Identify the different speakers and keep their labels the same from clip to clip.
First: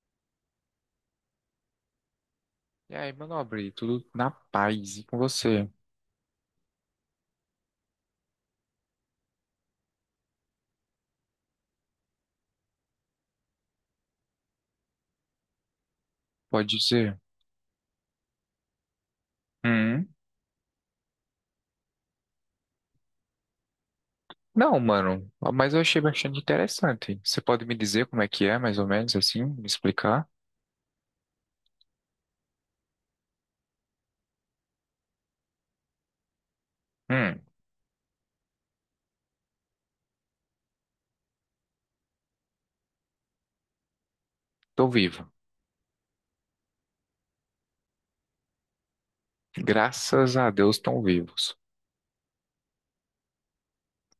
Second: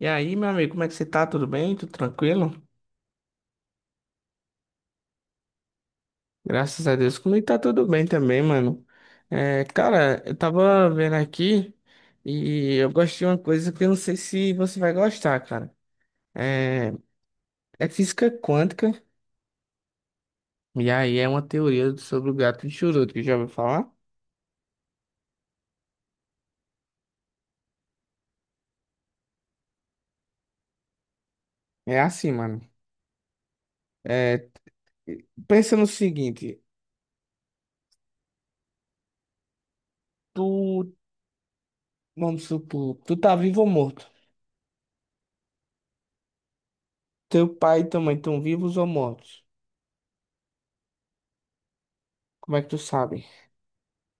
Speaker 1: E aí, meu amigo, como é que você tá? Tudo bem? Tudo tranquilo?
Speaker 2: E aí, meu nobre, tudo na paz e com você?
Speaker 1: Graças a Deus, comigo tá tudo bem também, mano. Cara, eu tava vendo aqui e eu gosto de uma coisa que eu não sei se você vai gostar, cara.
Speaker 2: Pode
Speaker 1: É,
Speaker 2: dizer?
Speaker 1: é física quântica,
Speaker 2: Hum?
Speaker 1: e aí é uma teoria sobre o gato de Schrödinger, que já ouviu falar?
Speaker 2: Não, mano, mas eu achei bastante interessante. Você pode me dizer como é que é, mais ou menos assim? Me explicar?
Speaker 1: É assim, mano. É, pensa no seguinte,
Speaker 2: Hum,
Speaker 1: tu, vamos supor, tu tá vivo ou morto?
Speaker 2: tô vivo.
Speaker 1: Teu pai e tua mãe estão vivos ou mortos?
Speaker 2: Graças a Deus estão vivos.
Speaker 1: Como é que tu sabe?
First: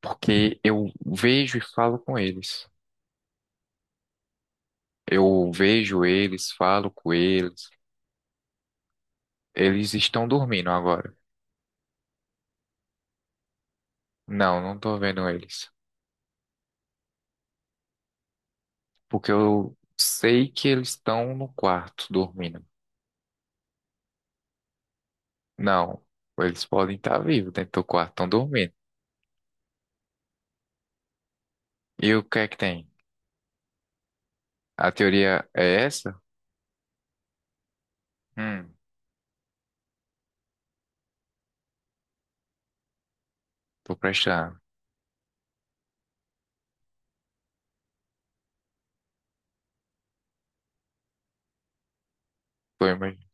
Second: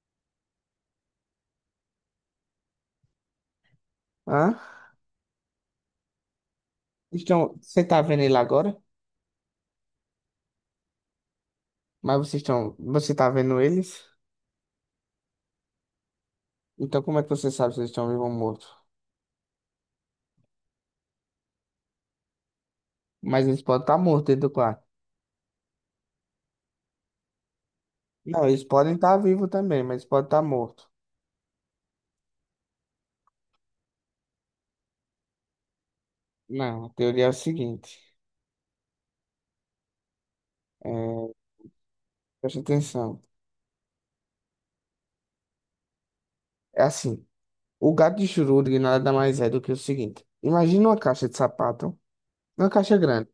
Speaker 2: Porque eu vejo e falo com eles.
Speaker 1: Hã?
Speaker 2: Eu vejo eles, falo com
Speaker 1: Estão,
Speaker 2: eles.
Speaker 1: você tá vendo ele agora?
Speaker 2: Eles estão dormindo agora.
Speaker 1: Mas vocês estão, você tá vendo eles?
Speaker 2: Não, não tô vendo eles.
Speaker 1: Então como é que você sabe se eles estão vivos ou mortos?
Speaker 2: Porque eu sei que eles estão no quarto dormindo.
Speaker 1: Mas eles podem estar mortos dentro do quarto.
Speaker 2: Não, eles podem estar vivos dentro do quarto, estão
Speaker 1: Não, eles
Speaker 2: dormindo.
Speaker 1: podem estar vivos também, mas podem estar mortos.
Speaker 2: E o que é que tem? A teoria é essa?
Speaker 1: Não, a teoria é o seguinte.
Speaker 2: Hum,
Speaker 1: É, preste atenção.
Speaker 2: tô prestando.
Speaker 1: É assim, o gato de Schrödinger nada mais é do que o seguinte. Imagina uma caixa de sapato, uma
Speaker 2: Tô
Speaker 1: caixa
Speaker 2: ima-
Speaker 1: grande.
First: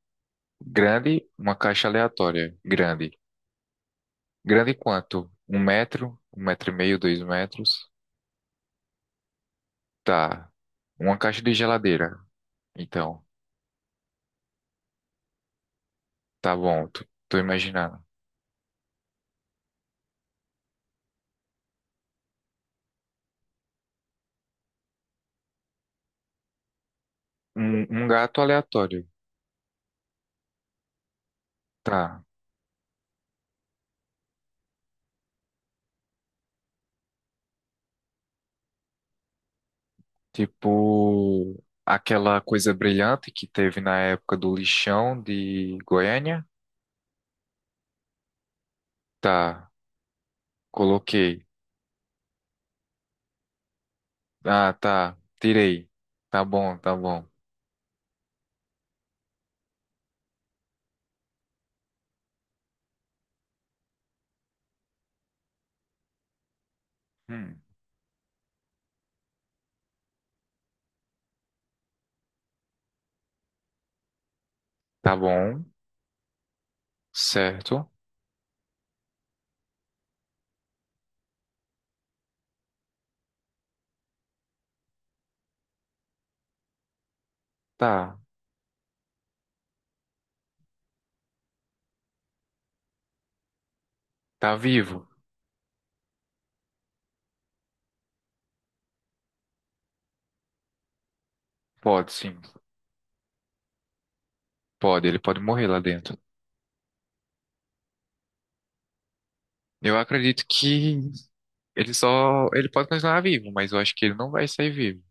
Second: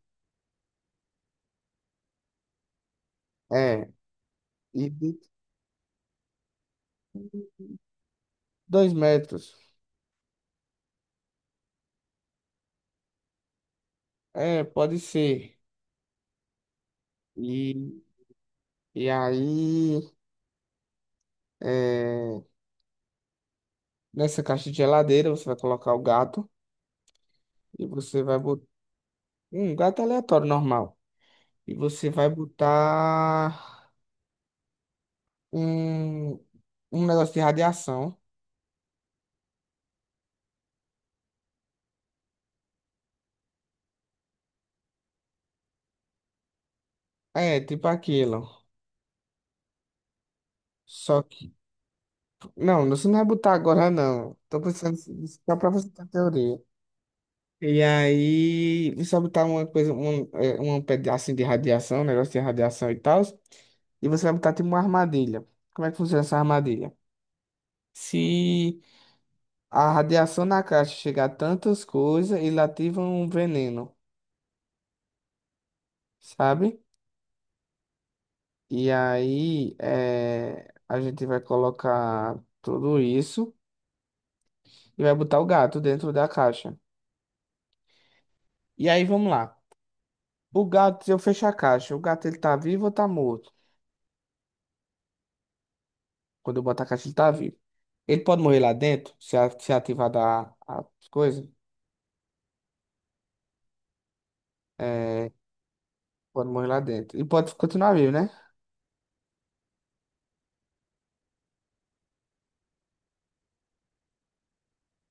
Speaker 2: Grande, uma caixa aleatória. Grande.
Speaker 1: É,
Speaker 2: Grande
Speaker 1: e de
Speaker 2: quanto? Um metro e meio, dois metros.
Speaker 1: 2 metros.
Speaker 2: Tá. Uma caixa de geladeira. Então,
Speaker 1: É, pode ser.
Speaker 2: tá bom, tô
Speaker 1: E,
Speaker 2: imaginando.
Speaker 1: e aí, é, nessa caixa de geladeira, você vai colocar o gato e
Speaker 2: Um
Speaker 1: você vai
Speaker 2: gato
Speaker 1: botar
Speaker 2: aleatório.
Speaker 1: um gato aleatório normal. E você
Speaker 2: Tá.
Speaker 1: vai botar um, um negócio de radiação.
Speaker 2: Tipo, aquela coisa brilhante que teve na época do lixão de Goiânia.
Speaker 1: É, tipo aquilo.
Speaker 2: Tá.
Speaker 1: Só
Speaker 2: Coloquei.
Speaker 1: que. Não, você não vai botar agora, não. Tô
Speaker 2: Ah,
Speaker 1: pensando
Speaker 2: tá.
Speaker 1: assim, só pra
Speaker 2: Tirei.
Speaker 1: você ter
Speaker 2: Tá
Speaker 1: teoria.
Speaker 2: bom, tá bom.
Speaker 1: E aí, você vai botar uma coisa, um, um pedacinho de radiação, um negócio de radiação e tal. E você vai botar tipo uma armadilha. Como é que funciona essa armadilha?
Speaker 2: Hum.
Speaker 1: Se a radiação na caixa chega a tantas coisas e lativa um veneno,
Speaker 2: Tá bom.
Speaker 1: sabe?
Speaker 2: Certo.
Speaker 1: E aí a gente vai colocar tudo isso e vai botar o gato dentro da caixa.
Speaker 2: Tá.
Speaker 1: E aí vamos lá. O gato, se eu fechar a caixa, o gato ele tá vivo ou tá morto?
Speaker 2: Tá vivo.
Speaker 1: Quando eu botar a caixa, ele tá vivo. Ele pode morrer lá dentro, se, se ativar da, as coisas.
Speaker 2: Pode, sim. Pode, ele
Speaker 1: É,
Speaker 2: pode morrer lá dentro.
Speaker 1: pode morrer lá dentro. E pode continuar vivo, né?
Speaker 2: Eu acredito que ele só. Ele pode continuar vivo, mas eu acho que ele não vai sair vivo.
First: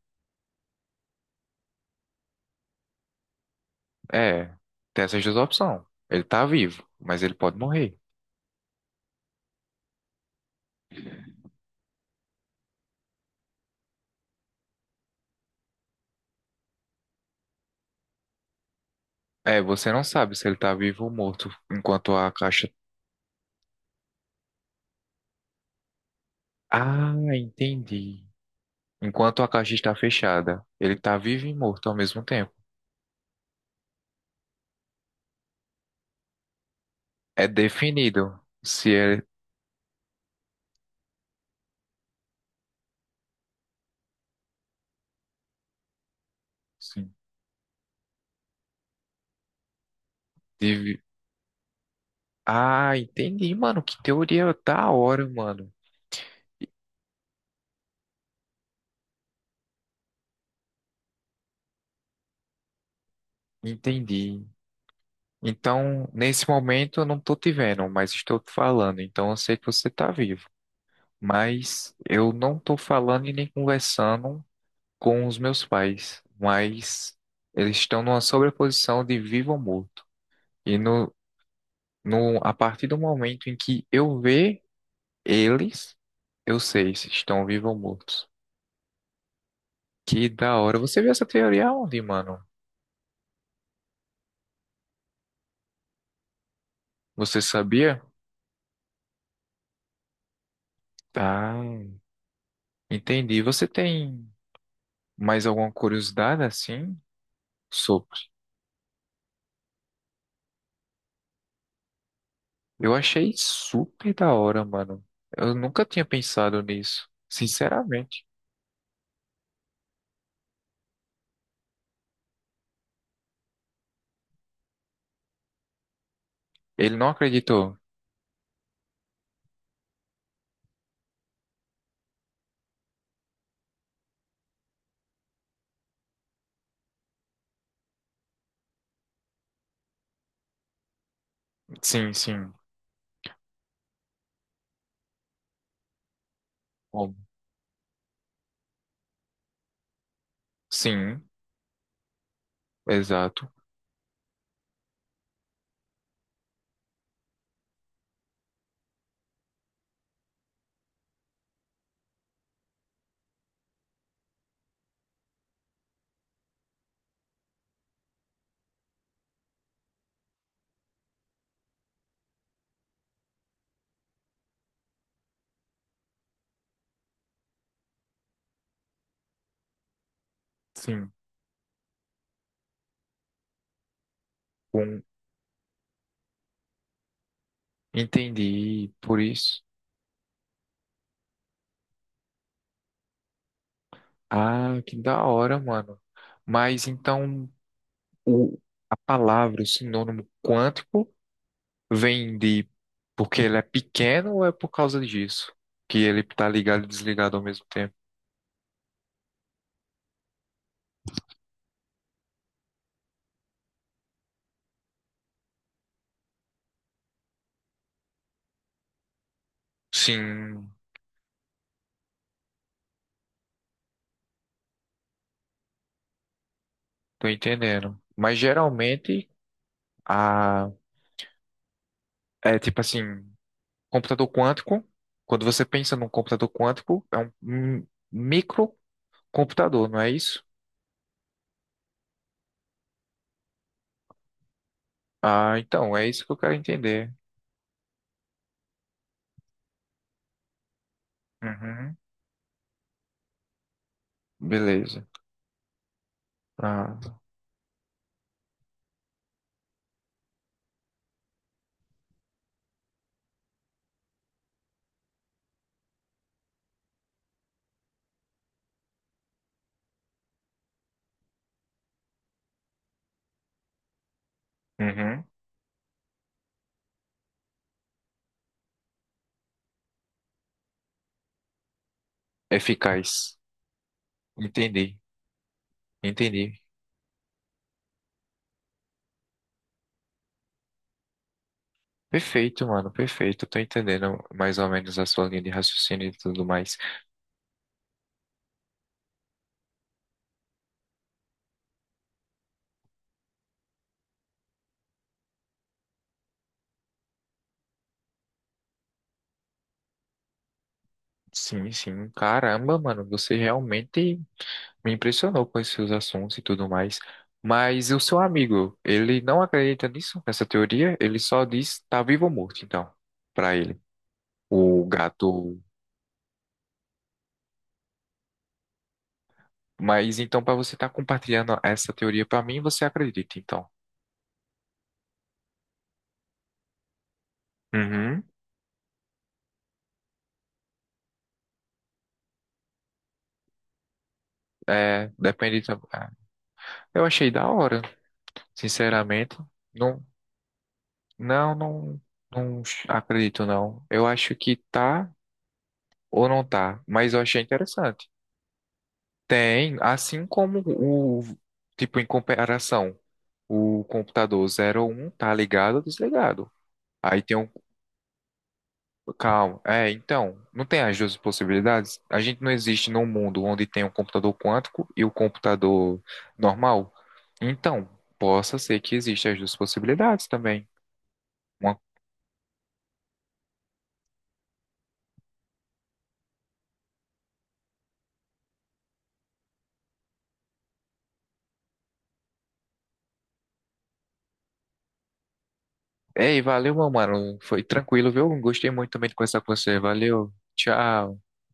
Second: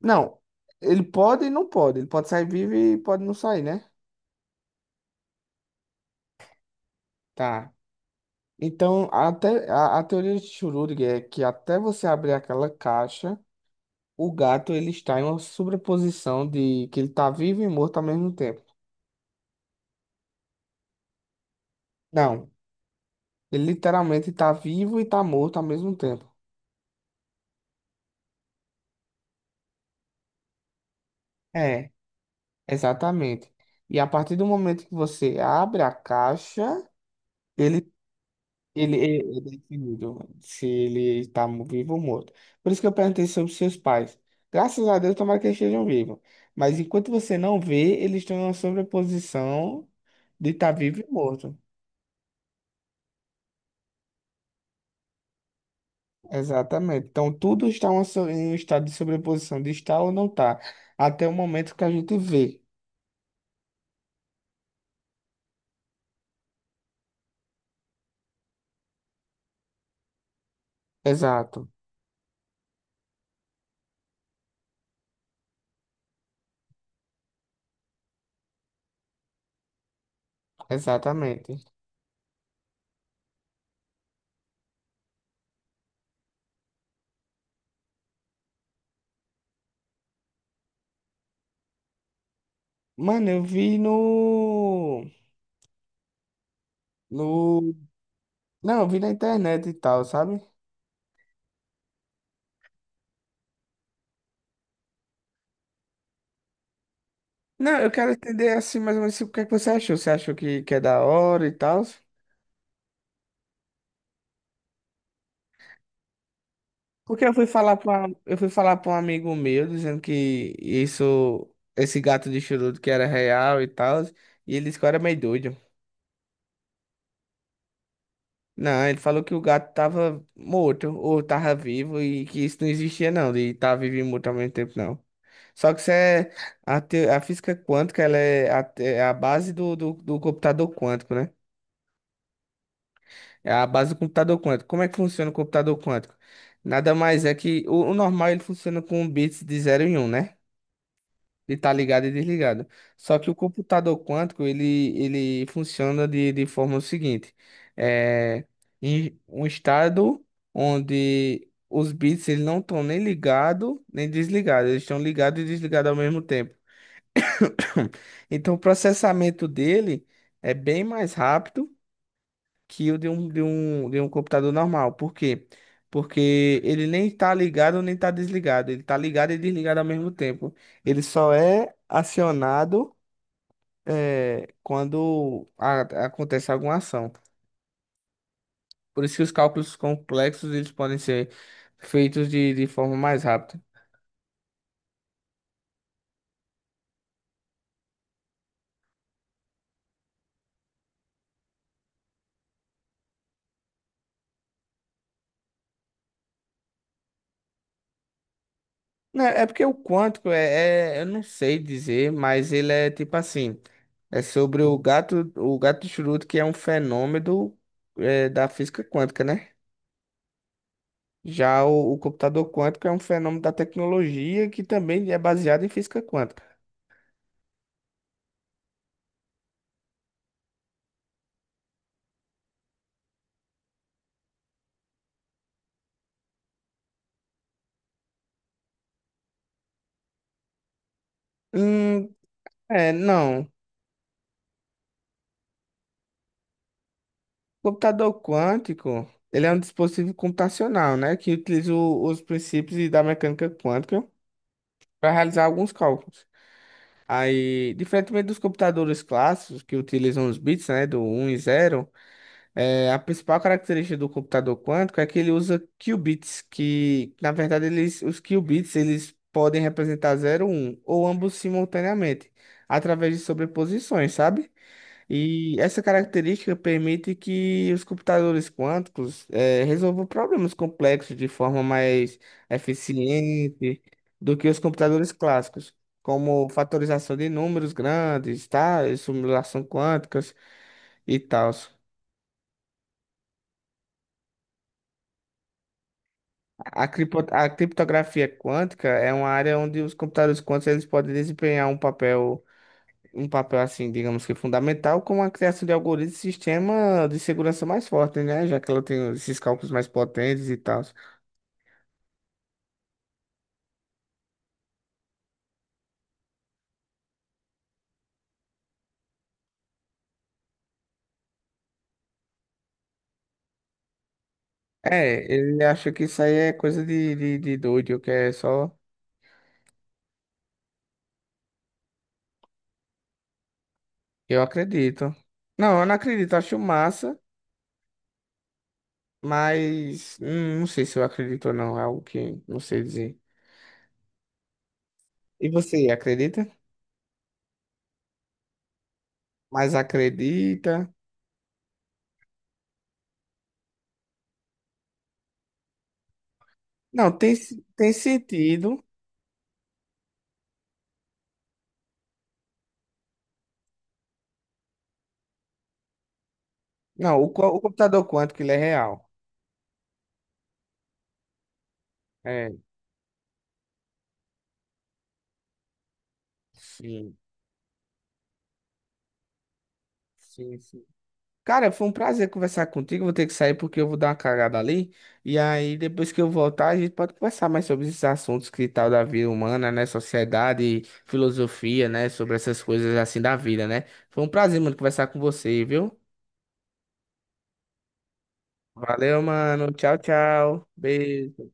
Speaker 1: Não. Ele pode e não pode. Ele pode sair vivo e pode não sair, né?
Speaker 2: É, tem essas duas opções. Ele tá vivo, mas ele pode
Speaker 1: Tá.
Speaker 2: morrer.
Speaker 1: Então, até a teoria de Schrödinger é que até você abrir aquela caixa, o gato ele está em uma sobreposição de que ele está vivo e morto ao mesmo tempo.
Speaker 2: É, você não sabe se ele tá vivo ou morto enquanto a
Speaker 1: Não,
Speaker 2: caixa.
Speaker 1: ele literalmente está vivo e está morto ao mesmo tempo.
Speaker 2: Ah, entendi. Enquanto a caixa está fechada, ele tá vivo e morto
Speaker 1: É,
Speaker 2: ao mesmo tempo.
Speaker 1: exatamente. E a partir do momento que você abre a caixa,
Speaker 2: É
Speaker 1: ele
Speaker 2: definido. Se
Speaker 1: Ele,
Speaker 2: é.
Speaker 1: ele é definido se ele está vivo ou morto. Por isso que eu perguntei sobre seus pais. Graças a Deus, tomara que eles estejam vivos. Mas
Speaker 2: Se
Speaker 1: enquanto você não vê, eles estão em uma sobreposição de estar
Speaker 2: deve-
Speaker 1: vivo e morto.
Speaker 2: Ah, entendi, mano. Que teoria da hora, mano.
Speaker 1: Exatamente. Então, tudo está uma em um estado de sobreposição, de estar ou não estar, até o momento que a gente vê.
Speaker 2: Entendi. Então, nesse momento eu não tô te vendo, mas estou te falando. Então eu sei que você tá vivo.
Speaker 1: Exato.
Speaker 2: Mas eu não tô falando e nem conversando com os meus pais. Mas eles estão numa sobreposição de vivo ou morto. E no,
Speaker 1: Exatamente.
Speaker 2: no, a partir do momento em que eu ver eles, eu sei se estão vivos ou mortos. Que da hora. Você viu essa teoria onde, mano?
Speaker 1: Mano, eu vi
Speaker 2: Você
Speaker 1: no...
Speaker 2: sabia?
Speaker 1: Não, eu vi na internet e tal, sabe?
Speaker 2: Ah, entendi. Você tem mais alguma curiosidade assim
Speaker 1: Não, eu quero
Speaker 2: sobre?
Speaker 1: entender assim mais ou menos o que é que você achou. Você achou que é da hora e tal?
Speaker 2: Eu achei super da hora, mano. Eu nunca tinha pensado nisso,
Speaker 1: Porque eu fui falar para
Speaker 2: sinceramente.
Speaker 1: eu fui falar para um amigo meu dizendo que isso esse gato de charuto que era real e tal, e ele disse que eu era meio doido.
Speaker 2: Ele não acreditou.
Speaker 1: Não, ele falou que o gato tava morto ou tava vivo e que isso não existia não, de estar vivo e morto ao mesmo tempo não. Só que isso é a física quântica, ela é é a base do computador quântico, né?
Speaker 2: Sim, sim.
Speaker 1: É a base do computador quântico. Como é que funciona o computador quântico? Nada
Speaker 2: Como?
Speaker 1: mais é que o normal ele funciona com bits de zero e um, né?
Speaker 2: Sim,
Speaker 1: De estar ligado e desligado. Só que o
Speaker 2: exato.
Speaker 1: computador quântico ele funciona de forma seguinte: é em um estado onde os bits eles não estão nem ligado nem desligado, eles estão ligados e desligados ao mesmo tempo. Então o processamento dele é bem mais rápido que o de um computador normal. Por quê? Porque ele nem está ligado nem está desligado. Ele está ligado e desligado ao mesmo tempo. Ele
Speaker 2: Sim.
Speaker 1: só é acionado
Speaker 2: Um,
Speaker 1: quando acontece alguma ação.
Speaker 2: entendi.
Speaker 1: Por isso
Speaker 2: Por
Speaker 1: que os
Speaker 2: isso.
Speaker 1: cálculos complexos eles podem ser feitos de forma mais rápida.
Speaker 2: Ah, que da hora, mano. Mas então o, a palavra, o sinônimo quântico vem de porque ele é pequeno ou é por causa disso? Que ele tá ligado e desligado ao mesmo tempo?
Speaker 1: Não, é porque o quântico eu não sei dizer, mas ele é tipo assim, é sobre o gato de Schrödinger, que é um fenômeno da física quântica, né?
Speaker 2: Sim,
Speaker 1: Já o computador quântico é um fenômeno da tecnologia que também é baseado em física quântica.
Speaker 2: tô entendendo. Mas geralmente a é tipo assim, computador quântico, quando você pensa num computador quântico, é um um microcomputador, não é isso?
Speaker 1: Hum, é, não.
Speaker 2: Ah, então, é isso que eu quero entender.
Speaker 1: Computador quântico, ele é um dispositivo computacional, né, que utiliza
Speaker 2: Uhum,
Speaker 1: os princípios da mecânica quântica
Speaker 2: beleza.
Speaker 1: para realizar alguns cálculos.
Speaker 2: Ah,
Speaker 1: Aí, diferentemente dos computadores clássicos que utilizam os bits, né, do um e zero. É, a principal característica do computador quântico é que ele usa qubits, que na verdade eles, os qubits eles podem representar zero um ou ambos simultaneamente, através de sobreposições, sabe?
Speaker 2: uhum,
Speaker 1: E essa característica permite que os computadores quânticos resolvam problemas complexos de forma mais
Speaker 2: eficaz.
Speaker 1: eficiente do que os
Speaker 2: Entendi,
Speaker 1: computadores clássicos, como
Speaker 2: entendi.
Speaker 1: fatorização de números grandes, tá? E simulação quânticas e tal.
Speaker 2: Perfeito, mano, perfeito. Tô entendendo mais ou menos a sua linha de raciocínio e tudo mais.
Speaker 1: A criptografia quântica é uma área onde os computadores quânticos eles podem desempenhar um papel assim, digamos que fundamental, como a criação de algoritmos e sistema de segurança mais forte, né? Já que ela tem esses cálculos mais potentes e tal.
Speaker 2: Sim, sim. Caramba, mano, você realmente me impressionou com esses seus assuntos e tudo mais. Mas o seu amigo, ele não acredita nisso, nessa teoria? Ele só diz tá vivo ou morto, então, pra ele, o
Speaker 1: É,
Speaker 2: gato.
Speaker 1: ele acha que isso aí é coisa de doido, que é só.
Speaker 2: Mas então, pra você estar compartilhando essa teoria pra mim, você acredita, então?
Speaker 1: Eu acredito. Não, eu não acredito, acho massa,
Speaker 2: Uhum.
Speaker 1: mas não sei se eu acredito ou não, é algo que não sei dizer.
Speaker 2: É,
Speaker 1: E
Speaker 2: depende. tam-
Speaker 1: você
Speaker 2: ah,
Speaker 1: acredita?
Speaker 2: Eu achei da hora, sinceramente.
Speaker 1: Mas
Speaker 2: não
Speaker 1: acredita?
Speaker 2: Não, não, não acredito não. Eu acho que tá ou não tá, mas
Speaker 1: Não,
Speaker 2: eu
Speaker 1: tem,
Speaker 2: achei
Speaker 1: tem
Speaker 2: interessante.
Speaker 1: sentido.
Speaker 2: Tem, assim como tipo, em comparação, o computador zero um tá ligado ou desligado.
Speaker 1: Não,
Speaker 2: Aí tem um,
Speaker 1: o computador quântico, ele é real.
Speaker 2: calma, é, então, não tem as duas possibilidades? A gente não
Speaker 1: É,
Speaker 2: existe num mundo onde tem um computador quântico e o computador normal.
Speaker 1: sim,
Speaker 2: Então, possa ser que existam as duas possibilidades
Speaker 1: sim,
Speaker 2: também.
Speaker 1: sim. Cara, foi um prazer conversar contigo. Vou ter que sair porque eu vou dar uma cagada ali. E aí, depois que eu voltar, a gente pode conversar mais sobre esses assuntos que tal da vida humana, né? Sociedade, filosofia, né? Sobre essas coisas assim da vida, né? Foi um prazer, mano, conversar com você, viu?
Speaker 2: Ei, valeu, meu mano. Foi tranquilo, viu? Gostei muito também de
Speaker 1: Valeu,
Speaker 2: conversar com
Speaker 1: mano.
Speaker 2: você.
Speaker 1: Tchau,
Speaker 2: Valeu.
Speaker 1: tchau.
Speaker 2: Tchau.
Speaker 1: Beijo.